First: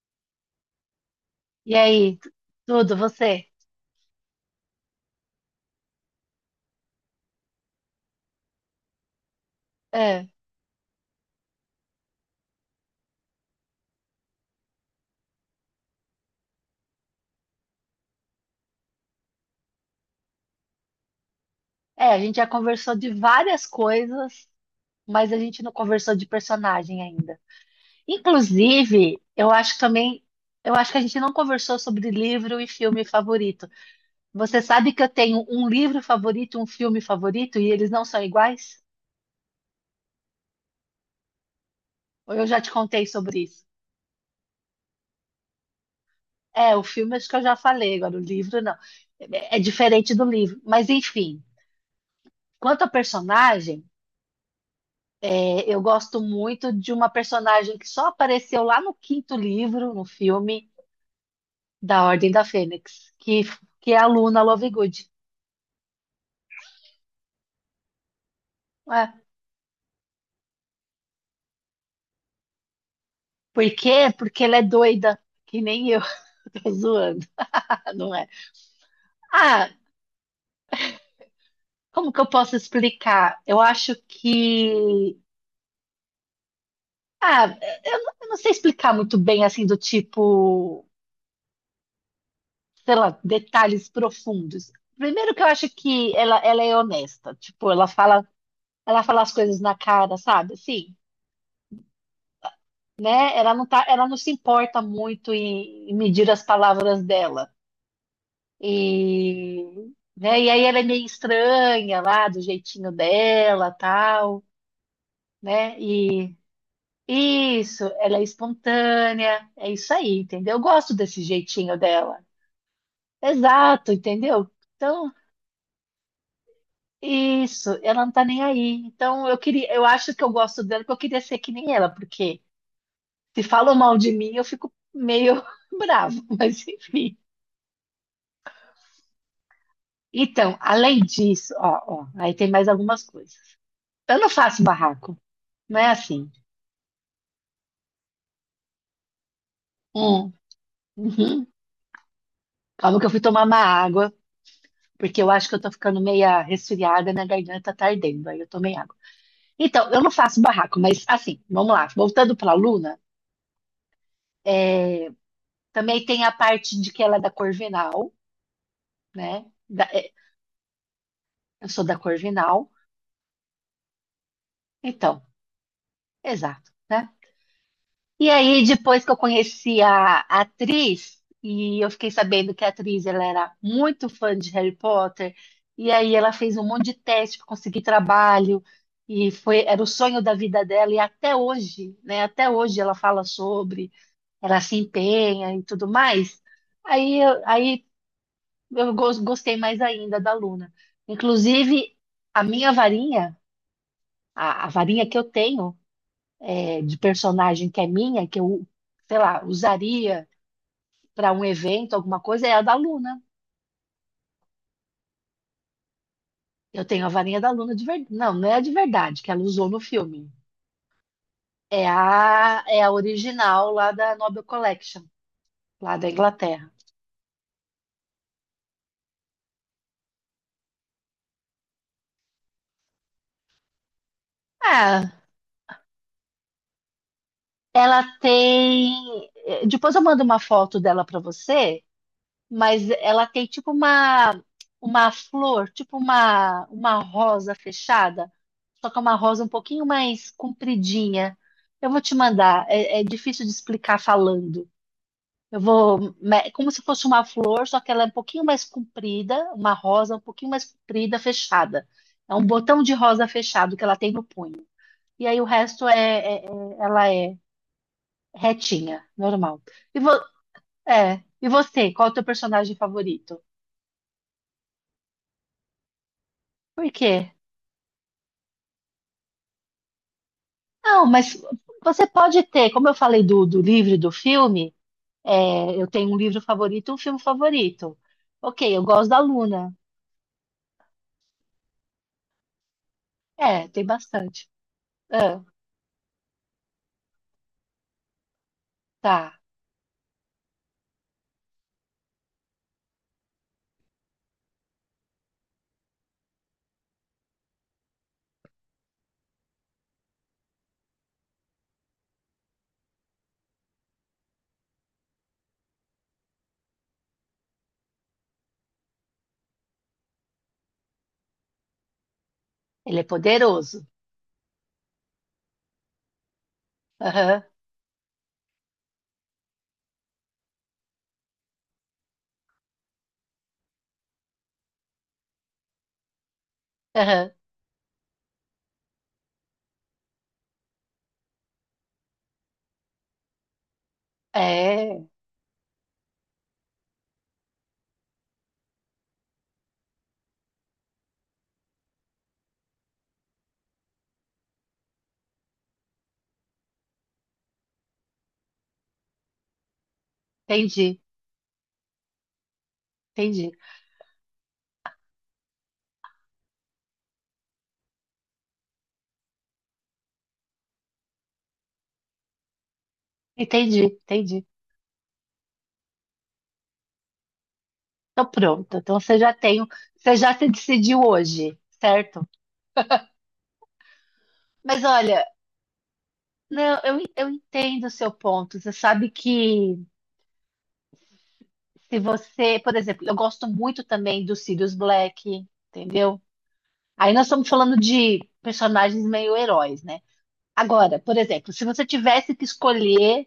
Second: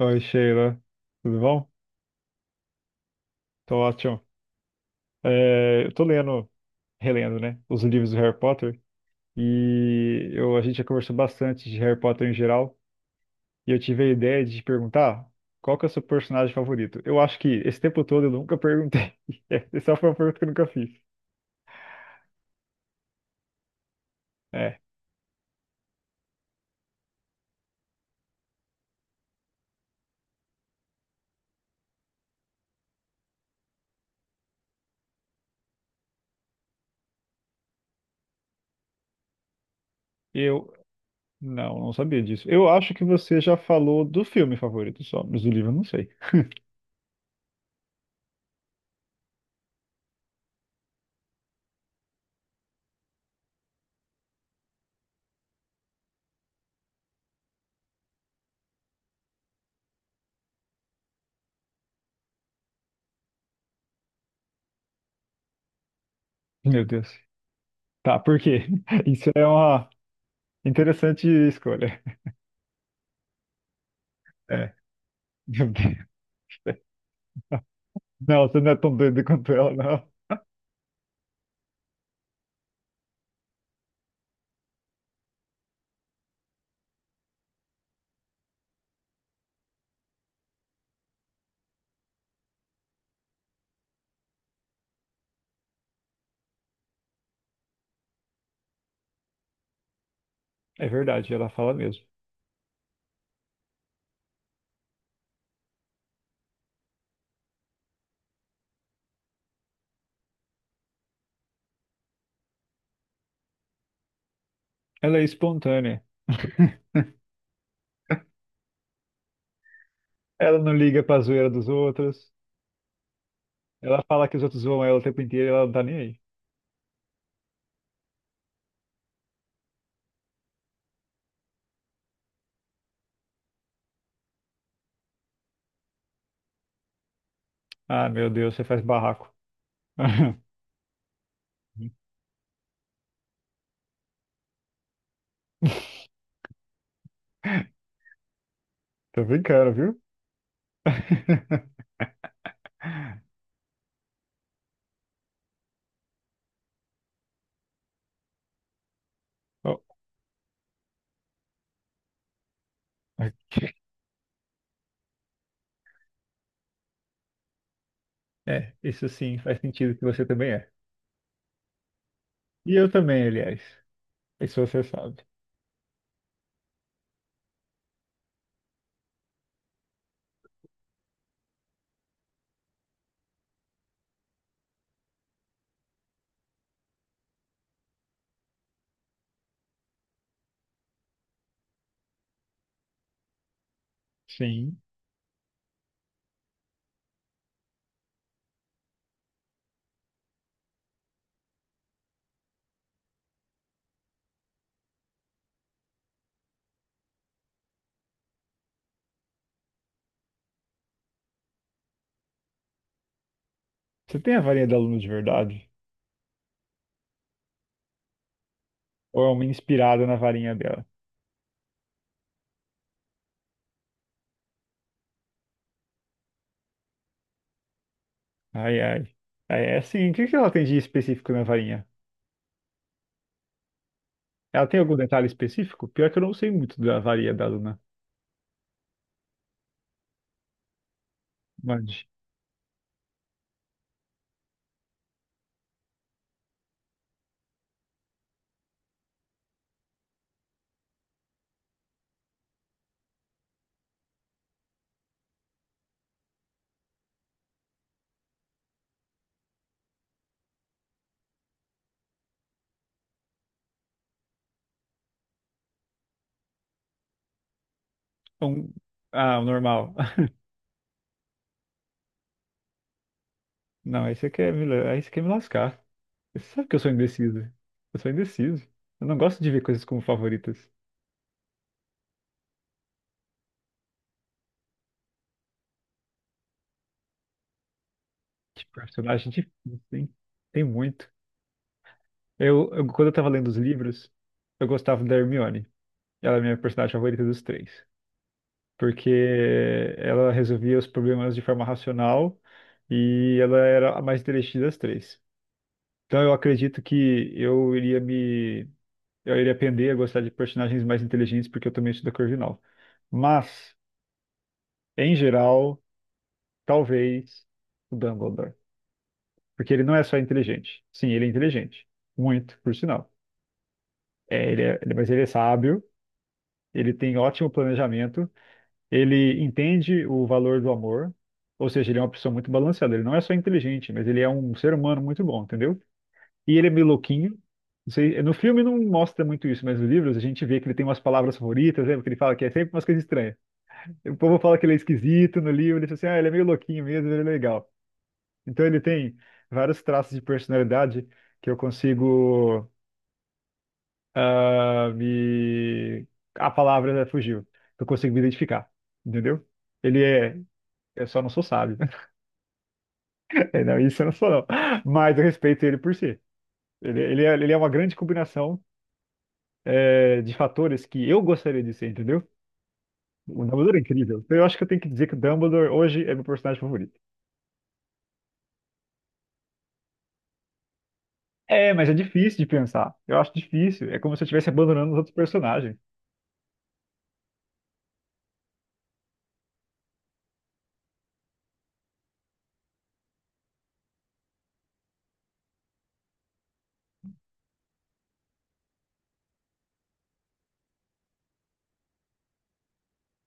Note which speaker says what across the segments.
Speaker 1: Oi, Sheila. Tudo bom?
Speaker 2: E aí, tudo, você?
Speaker 1: Tô ótimo. É, eu tô lendo, relendo, né, os livros do Harry Potter
Speaker 2: É,
Speaker 1: e eu, a gente já conversou bastante de Harry Potter em geral e eu tive a ideia de te perguntar qual que é o seu personagem favorito. Eu acho que esse tempo todo eu nunca perguntei. Essa foi uma pergunta que eu nunca fiz.
Speaker 2: é, a gente já conversou de várias coisas,
Speaker 1: É,
Speaker 2: mas a gente não conversou de personagem ainda. Inclusive, eu acho também, eu acho que a gente não conversou sobre livro e filme favorito. Você sabe que eu tenho um livro favorito, um filme favorito, e eles não são iguais?
Speaker 1: eu não, não sabia
Speaker 2: Ou eu
Speaker 1: disso.
Speaker 2: já
Speaker 1: Eu
Speaker 2: te
Speaker 1: acho que
Speaker 2: contei
Speaker 1: você
Speaker 2: sobre
Speaker 1: já
Speaker 2: isso?
Speaker 1: falou do filme favorito só, mas do livro eu não sei.
Speaker 2: É, o filme acho que eu já falei, agora o livro não. É diferente do livro. Mas enfim, quanto ao personagem. É, eu gosto muito de uma personagem que só apareceu lá no quinto livro, no filme da Ordem da Fênix, que é a Luna Lovegood.
Speaker 1: Meu Deus. Tá, por quê?
Speaker 2: É.
Speaker 1: Isso é uma interessante escolha.
Speaker 2: Por quê? Porque ela é
Speaker 1: É.
Speaker 2: doida, que
Speaker 1: Meu
Speaker 2: nem
Speaker 1: Deus.
Speaker 2: eu, tô zoando, não é?
Speaker 1: Não, você não é tão doido quanto
Speaker 2: Ah,
Speaker 1: ela, não.
Speaker 2: como que eu posso explicar? Eu acho que. Ah, eu não sei explicar muito bem, assim, do tipo, sei lá, detalhes profundos. Primeiro que eu acho que ela é honesta, tipo, ela fala as coisas na cara, sabe?
Speaker 1: É
Speaker 2: Assim.
Speaker 1: verdade, ela fala mesmo.
Speaker 2: Ela não se importa muito em medir as palavras dela. E, né, e aí ela é meio estranha lá, do jeitinho dela, tal,
Speaker 1: Ela é
Speaker 2: né?
Speaker 1: espontânea.
Speaker 2: E isso, ela é espontânea, é isso aí, entendeu?
Speaker 1: Ela
Speaker 2: Eu
Speaker 1: não
Speaker 2: gosto
Speaker 1: liga pra
Speaker 2: desse
Speaker 1: zoeira dos
Speaker 2: jeitinho dela.
Speaker 1: outros.
Speaker 2: Exato,
Speaker 1: Ela fala que os
Speaker 2: entendeu?
Speaker 1: outros zoam ela o
Speaker 2: Então,
Speaker 1: tempo inteiro e ela não tá nem aí.
Speaker 2: isso, ela não tá nem aí. Então, eu queria, eu acho que eu gosto dela porque eu queria ser que nem ela, porque se falam mal de mim, eu fico meio bravo, mas enfim.
Speaker 1: Ah, meu Deus, você faz barraco.
Speaker 2: Então, além disso, ó, ó, aí tem mais algumas coisas. Eu não faço barraco, não é assim.
Speaker 1: Tô brincando, viu?
Speaker 2: Hum, uhum. Calma que eu fui tomar uma água, porque eu acho que eu tô ficando meia resfriada, minha garganta tá ardendo, aí eu tomei água.
Speaker 1: Oh,
Speaker 2: Então, eu não faço barraco, mas assim, vamos lá. Voltando pra Luna,
Speaker 1: ok.
Speaker 2: também tem a parte de que ela é da Corvinal,
Speaker 1: É, isso sim
Speaker 2: né?
Speaker 1: faz
Speaker 2: Da-
Speaker 1: sentido que
Speaker 2: é,
Speaker 1: você também é.
Speaker 2: eu sou da Corvinal,
Speaker 1: E eu também, aliás. Isso você sabe.
Speaker 2: então, exato, né? E aí, depois que eu conheci a atriz, e eu fiquei sabendo que a atriz ela era muito fã de Harry Potter, e aí ela fez um monte de teste para conseguir trabalho, e foi, era o sonho da vida dela, e até hoje, né? Até hoje ela fala sobre, ela se
Speaker 1: Sim.
Speaker 2: empenha e tudo mais. Aí, aí eu gostei mais ainda da Luna. Inclusive, a minha varinha, a varinha que eu tenho é, de personagem que é minha, que eu, sei lá, usaria para um evento, alguma coisa, é a da Luna.
Speaker 1: Você tem a varinha da aluna de verdade?
Speaker 2: Eu tenho a varinha da Luna de verdade. Não, não é a de
Speaker 1: Ou
Speaker 2: verdade,
Speaker 1: é
Speaker 2: que ela
Speaker 1: uma
Speaker 2: usou no
Speaker 1: inspirada na
Speaker 2: filme.
Speaker 1: varinha dela?
Speaker 2: É a, é a original lá da Nobel Collection, lá da Inglaterra.
Speaker 1: Ai, ai. Ai, é assim, o que que ela tem de específico na varinha? Ela tem algum
Speaker 2: Ah,
Speaker 1: detalhe específico? Pior que eu não sei muito da varinha da Luna.
Speaker 2: ela tem. Depois eu mando uma foto dela para você,
Speaker 1: Mande.
Speaker 2: mas ela tem tipo uma flor, tipo uma rosa fechada, só que é uma rosa um pouquinho mais compridinha. Eu vou te mandar, é, é difícil de explicar falando. Como se fosse uma flor, só que ela é um pouquinho mais comprida, uma rosa um pouquinho mais comprida, fechada. É um botão de rosa fechado que ela tem no punho. E aí o resto ela é
Speaker 1: Um...
Speaker 2: retinha,
Speaker 1: Ah, o
Speaker 2: normal.
Speaker 1: normal.
Speaker 2: E vo, e você, qual é o teu personagem favorito?
Speaker 1: Não, aí você quer me lascar. Você sabe que eu
Speaker 2: Por
Speaker 1: sou
Speaker 2: quê?
Speaker 1: indeciso. Eu sou indeciso. Eu não gosto de ver coisas como favoritas.
Speaker 2: Não, mas você pode ter, como eu falei do, do livro e do filme, é, eu tenho um livro favorito e um filme favorito.
Speaker 1: Que
Speaker 2: Ok, eu gosto da
Speaker 1: personagem
Speaker 2: Luna.
Speaker 1: difícil, hein? Tem muito. Quando eu tava lendo os
Speaker 2: É, tem
Speaker 1: livros,
Speaker 2: bastante.
Speaker 1: eu gostava da
Speaker 2: Ah,
Speaker 1: Hermione. Ela é a minha personagem favorita dos três. Porque
Speaker 2: tá.
Speaker 1: ela resolvia os problemas de forma racional e ela era a mais inteligente das três. Então eu acredito que eu iria aprender a gostar de personagens mais inteligentes porque eu também sou da Corvinal. Mas em geral, talvez o Dumbledore, porque ele não é só inteligente. Sim, ele é inteligente, muito, por
Speaker 2: Ele
Speaker 1: sinal.
Speaker 2: é poderoso.
Speaker 1: É, mas ele é sábio, ele tem
Speaker 2: Aham,
Speaker 1: ótimo planejamento. Ele entende o valor do amor, ou seja, ele é uma pessoa muito balanceada. Ele não é só inteligente, mas ele é um ser humano muito bom, entendeu? E ele é meio
Speaker 2: aham.
Speaker 1: louquinho. Não sei, no filme não mostra muito isso, mas nos livros a gente vê que ele tem umas palavras favoritas, lembra? Que ele fala que é sempre umas coisas estranhas. O povo fala que ele é
Speaker 2: É,
Speaker 1: esquisito no livro, ele diz assim, ah, ele é meio louquinho mesmo, ele é legal. Então ele tem vários traços de personalidade que eu consigo ah, me... A palavra fugiu, que eu consigo me identificar, entendeu? Ele é.
Speaker 2: entendi,
Speaker 1: Eu só não sou sábio.
Speaker 2: entendi,
Speaker 1: É, não, isso eu não sou, não. Mas eu respeito ele por si. Ele é uma grande combinação, é, de fatores que eu gostaria de ser, entendeu? O Dumbledore é
Speaker 2: entendi,
Speaker 1: incrível. Então eu
Speaker 2: entendi.
Speaker 1: acho que eu tenho que dizer que o Dumbledore hoje é meu personagem favorito.
Speaker 2: Então pronto, então você já tem, você já se decidiu hoje,
Speaker 1: É, mas é
Speaker 2: certo?
Speaker 1: difícil de pensar. Eu acho difícil. É como se eu estivesse
Speaker 2: Mas
Speaker 1: abandonando os outros
Speaker 2: olha,
Speaker 1: personagens.
Speaker 2: não, eu entendo o seu ponto. Você sabe que se você, por exemplo, eu gosto muito também do Sirius Black, entendeu? Aí nós estamos falando de personagens meio heróis, né? Agora, por exemplo, se você tivesse que escolher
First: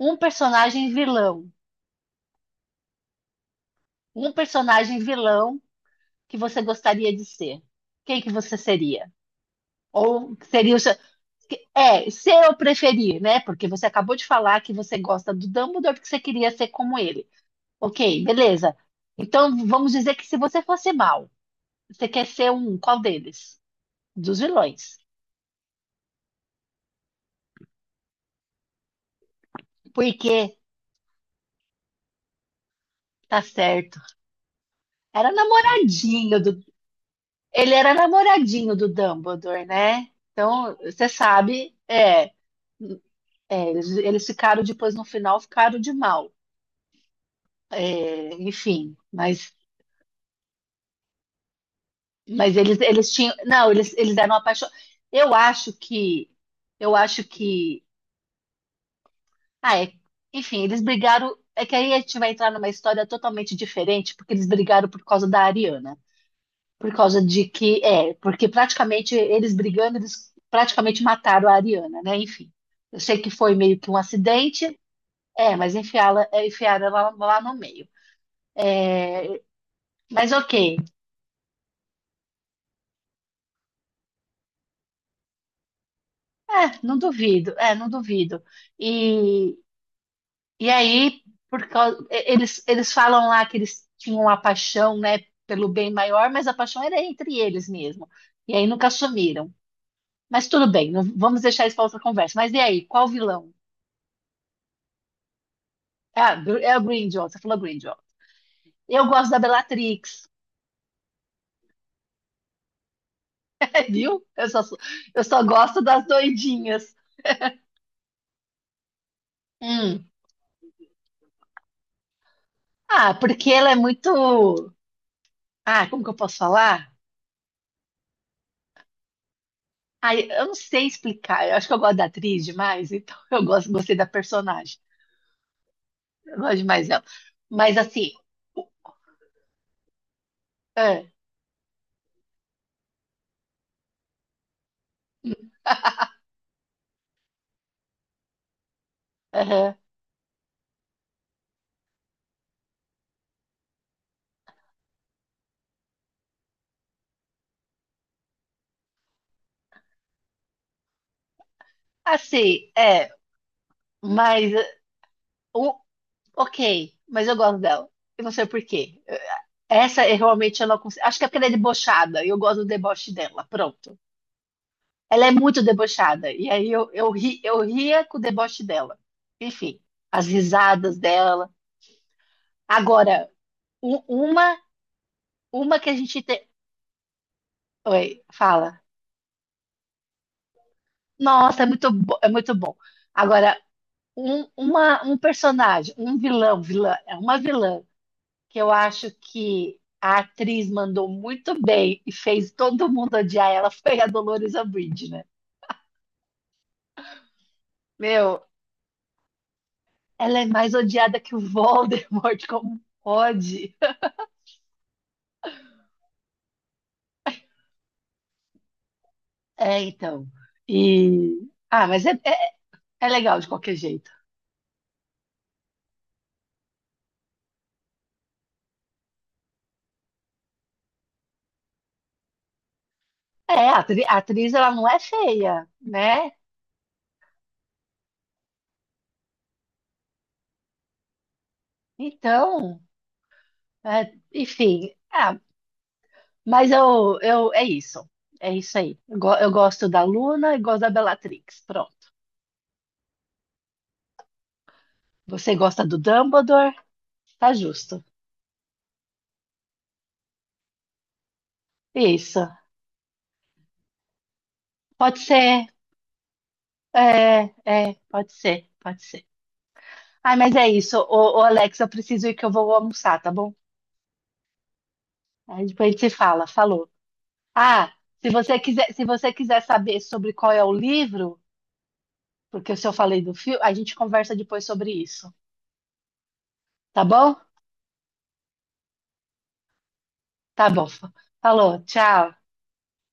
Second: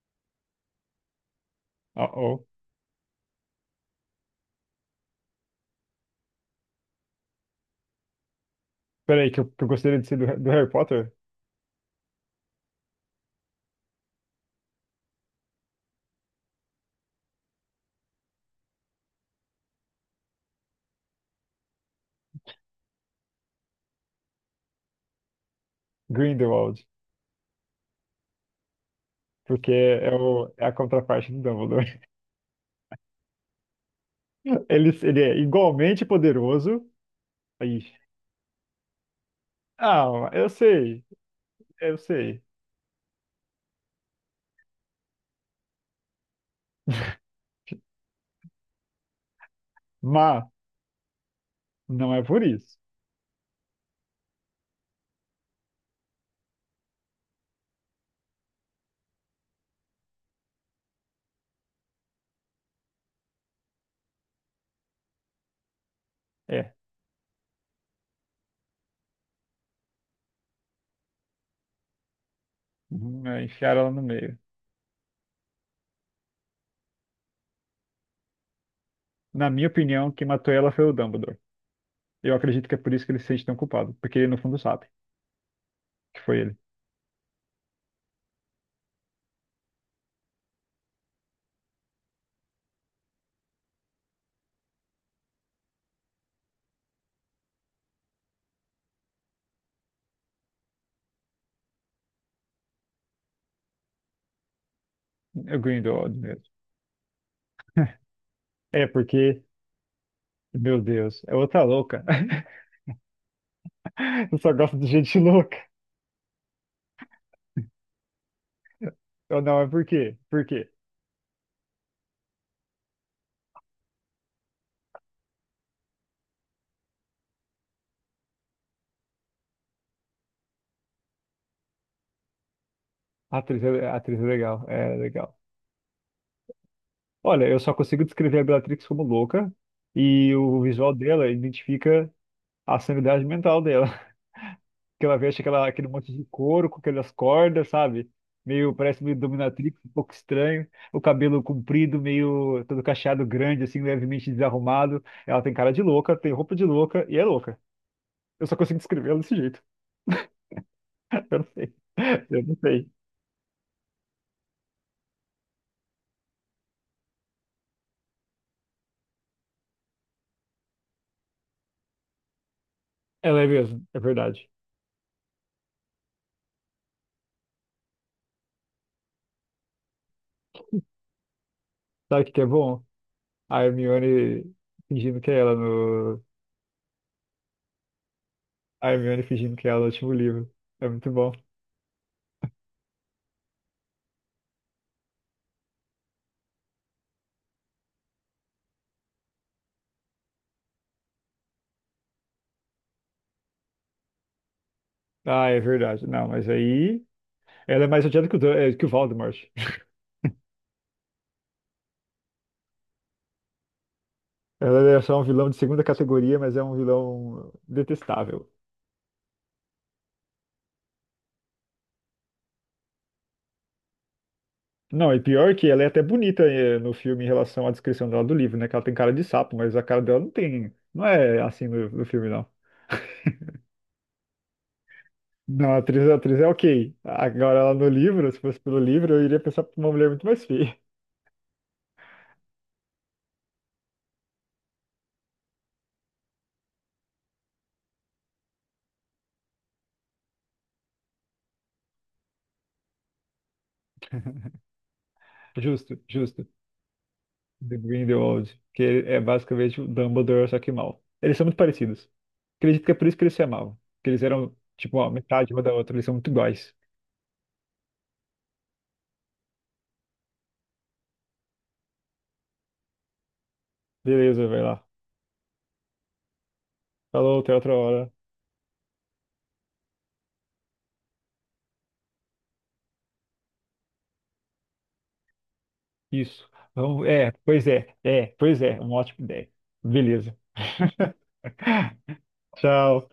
Speaker 2: um personagem vilão,
Speaker 1: Oh, oh.
Speaker 2: um personagem vilão que você gostaria de ser? Quem que você seria?
Speaker 1: Peraí, que eu gostaria de ser do,
Speaker 2: Ou
Speaker 1: do Harry
Speaker 2: seria o seu.
Speaker 1: Potter?
Speaker 2: É, ser eu preferir, né? Porque você acabou de falar que você gosta do Dumbledore porque você queria ser como ele. Ok, beleza. Então vamos dizer que se você fosse mal, você quer ser um qual deles? Dos vilões.
Speaker 1: Grindelwald. Porque é, o,
Speaker 2: Porque,
Speaker 1: é a contraparte do Dumbledore.
Speaker 2: tá certo.
Speaker 1: Ele
Speaker 2: Era
Speaker 1: é igualmente
Speaker 2: namoradinho do.
Speaker 1: poderoso.
Speaker 2: Ele
Speaker 1: Aí.
Speaker 2: era namoradinho do Dumbledore, né?
Speaker 1: Ah, eu
Speaker 2: Então,
Speaker 1: sei.
Speaker 2: você sabe,
Speaker 1: Eu
Speaker 2: é,
Speaker 1: sei.
Speaker 2: é, eles ficaram depois no final, ficaram de mal. É, enfim, mas,
Speaker 1: Mas não é por
Speaker 2: mas
Speaker 1: isso.
Speaker 2: eles tinham. Não, eles eram apaixonados. Eu acho que. Eu acho que. Ah, é. Enfim, eles brigaram. É que aí a gente vai entrar numa história totalmente diferente, porque eles brigaram por causa da Ariana.
Speaker 1: É,
Speaker 2: Por causa de que. É, porque praticamente eles brigando, eles praticamente mataram a Ariana, né? Enfim. Eu sei
Speaker 1: uhum,
Speaker 2: que
Speaker 1: é,
Speaker 2: foi meio
Speaker 1: enfiaram
Speaker 2: que
Speaker 1: ela
Speaker 2: um
Speaker 1: no meio.
Speaker 2: acidente, é, mas enfiaram ela lá no meio.
Speaker 1: Na minha opinião, quem
Speaker 2: Mas
Speaker 1: matou
Speaker 2: ok,
Speaker 1: ela foi o Dumbledore. Eu acredito que é por isso que ele se sente tão culpado, porque ele no fundo sabe que foi ele,
Speaker 2: não duvido, não duvido. E, E aí, por causa, eles falam lá que eles tinham uma paixão, né, pelo bem maior, mas a paixão era entre eles mesmo. E aí nunca assumiram. Mas tudo bem, vamos deixar isso para outra conversa. Mas e aí, qual vilão?
Speaker 1: o Grindelwald
Speaker 2: É a,
Speaker 1: mesmo.
Speaker 2: Gr- é a Grindelwald, você falou Grindelwald.
Speaker 1: É
Speaker 2: Eu gosto da
Speaker 1: porque,
Speaker 2: Bellatrix,
Speaker 1: meu Deus, é outra louca.
Speaker 2: viu?
Speaker 1: Eu
Speaker 2: Eu
Speaker 1: só
Speaker 2: só,
Speaker 1: gosto
Speaker 2: sou-
Speaker 1: de gente
Speaker 2: eu só
Speaker 1: louca.
Speaker 2: gosto das doidinhas.
Speaker 1: Eu não, é por
Speaker 2: Hum.
Speaker 1: quê? Por quê?
Speaker 2: Ah, porque ela é muito. Ah, como que eu posso falar? Ah, eu não sei explicar. Eu acho que eu gosto da atriz demais, então eu gosto,
Speaker 1: A
Speaker 2: gostei da
Speaker 1: atriz é legal,
Speaker 2: personagem.
Speaker 1: é legal.
Speaker 2: Eu gosto de mais ela.
Speaker 1: Olha, eu só
Speaker 2: Mas
Speaker 1: consigo
Speaker 2: assim,
Speaker 1: descrever a Bellatrix como louca e o visual
Speaker 2: é,
Speaker 1: dela identifica a sanidade mental dela. Aquele monte de couro com aquelas cordas, sabe? Meio, parece meio
Speaker 2: aham.
Speaker 1: dominatrix, um pouco estranho. O cabelo comprido, meio todo cacheado grande, assim, levemente desarrumado. Ela tem cara de louca, tem roupa de louca e é louca. Eu só consigo descrever ela desse jeito. Eu não sei. Eu não
Speaker 2: Assim,
Speaker 1: sei.
Speaker 2: é, mas o, ok, mas eu gosto dela. E não sei por quê. Essa eu realmente eu não consigo. Acho que é porque ela é debochada. E eu gosto do deboche
Speaker 1: Ela
Speaker 2: dela.
Speaker 1: é mesmo,
Speaker 2: Pronto.
Speaker 1: é verdade.
Speaker 2: Ela é muito debochada. E aí eu ria com o deboche dela. Enfim, as risadas dela.
Speaker 1: Sabe o que que é bom?
Speaker 2: Agora,
Speaker 1: A
Speaker 2: u-
Speaker 1: Hermione
Speaker 2: uma,
Speaker 1: fingindo que é ela
Speaker 2: uma que a gente
Speaker 1: no.
Speaker 2: tem. Oi, fala.
Speaker 1: A Hermione fingindo que é ela no último livro. É muito bom.
Speaker 2: Nossa, é muito bom. Agora, um personagem, é uma vilã que eu acho que a atriz mandou muito bem e fez todo mundo odiar ela foi a Dolores Umbridge, né?
Speaker 1: Ah, é verdade. Não, mas aí. Ela é mais odiada que o,
Speaker 2: Meu,
Speaker 1: Que o Voldemort.
Speaker 2: ela é mais odiada que o Voldemort, como pode?
Speaker 1: Ela é só um vilão de segunda categoria, mas é um vilão detestável.
Speaker 2: É, então. E ah, mas é legal de qualquer jeito.
Speaker 1: Não, e pior que ela é até bonita, no filme em relação à descrição dela do livro, né? Que ela tem cara de sapo, mas a cara dela não tem. Não é assim no filme, não.
Speaker 2: É, a atriz, ela não é feia,
Speaker 1: Não, a
Speaker 2: né?
Speaker 1: atriz é ok. Agora ela no livro, se fosse pelo livro, eu iria pensar pra uma mulher muito mais feia.
Speaker 2: Então, é, enfim, ah, mas eu, é isso. É isso aí. Eu gosto da Luna e gosto da Bellatrix. Pronto. Você gosta
Speaker 1: Justo,
Speaker 2: do
Speaker 1: justo.
Speaker 2: Dumbledore? Tá
Speaker 1: The
Speaker 2: justo.
Speaker 1: Grindelwald, que é basicamente o Dumbledore, só que mal. Eles são muito parecidos.
Speaker 2: Isso.
Speaker 1: Acredito que é por isso que eles se amavam. Que eles eram, tipo, ó,
Speaker 2: Pode
Speaker 1: metade uma
Speaker 2: ser.
Speaker 1: da outra, eles são muito iguais.
Speaker 2: É, pode ser. Pode ser. Ai, mas é isso. Ô, ô, Alex, eu preciso ir que eu vou almoçar, tá bom?
Speaker 1: Beleza, vai lá.
Speaker 2: Aí depois a gente se fala. Falou.
Speaker 1: Falou, até outra
Speaker 2: Ah,
Speaker 1: hora.
Speaker 2: se você quiser, se você quiser saber sobre qual é o livro, porque se eu falei do filme, a gente conversa depois sobre isso.
Speaker 1: Isso.
Speaker 2: Tá
Speaker 1: Vamos,
Speaker 2: bom?
Speaker 1: é, pois é, uma ótima ideia. Beleza.
Speaker 2: Tá bom. Falou. Tchau.
Speaker 1: Tchau.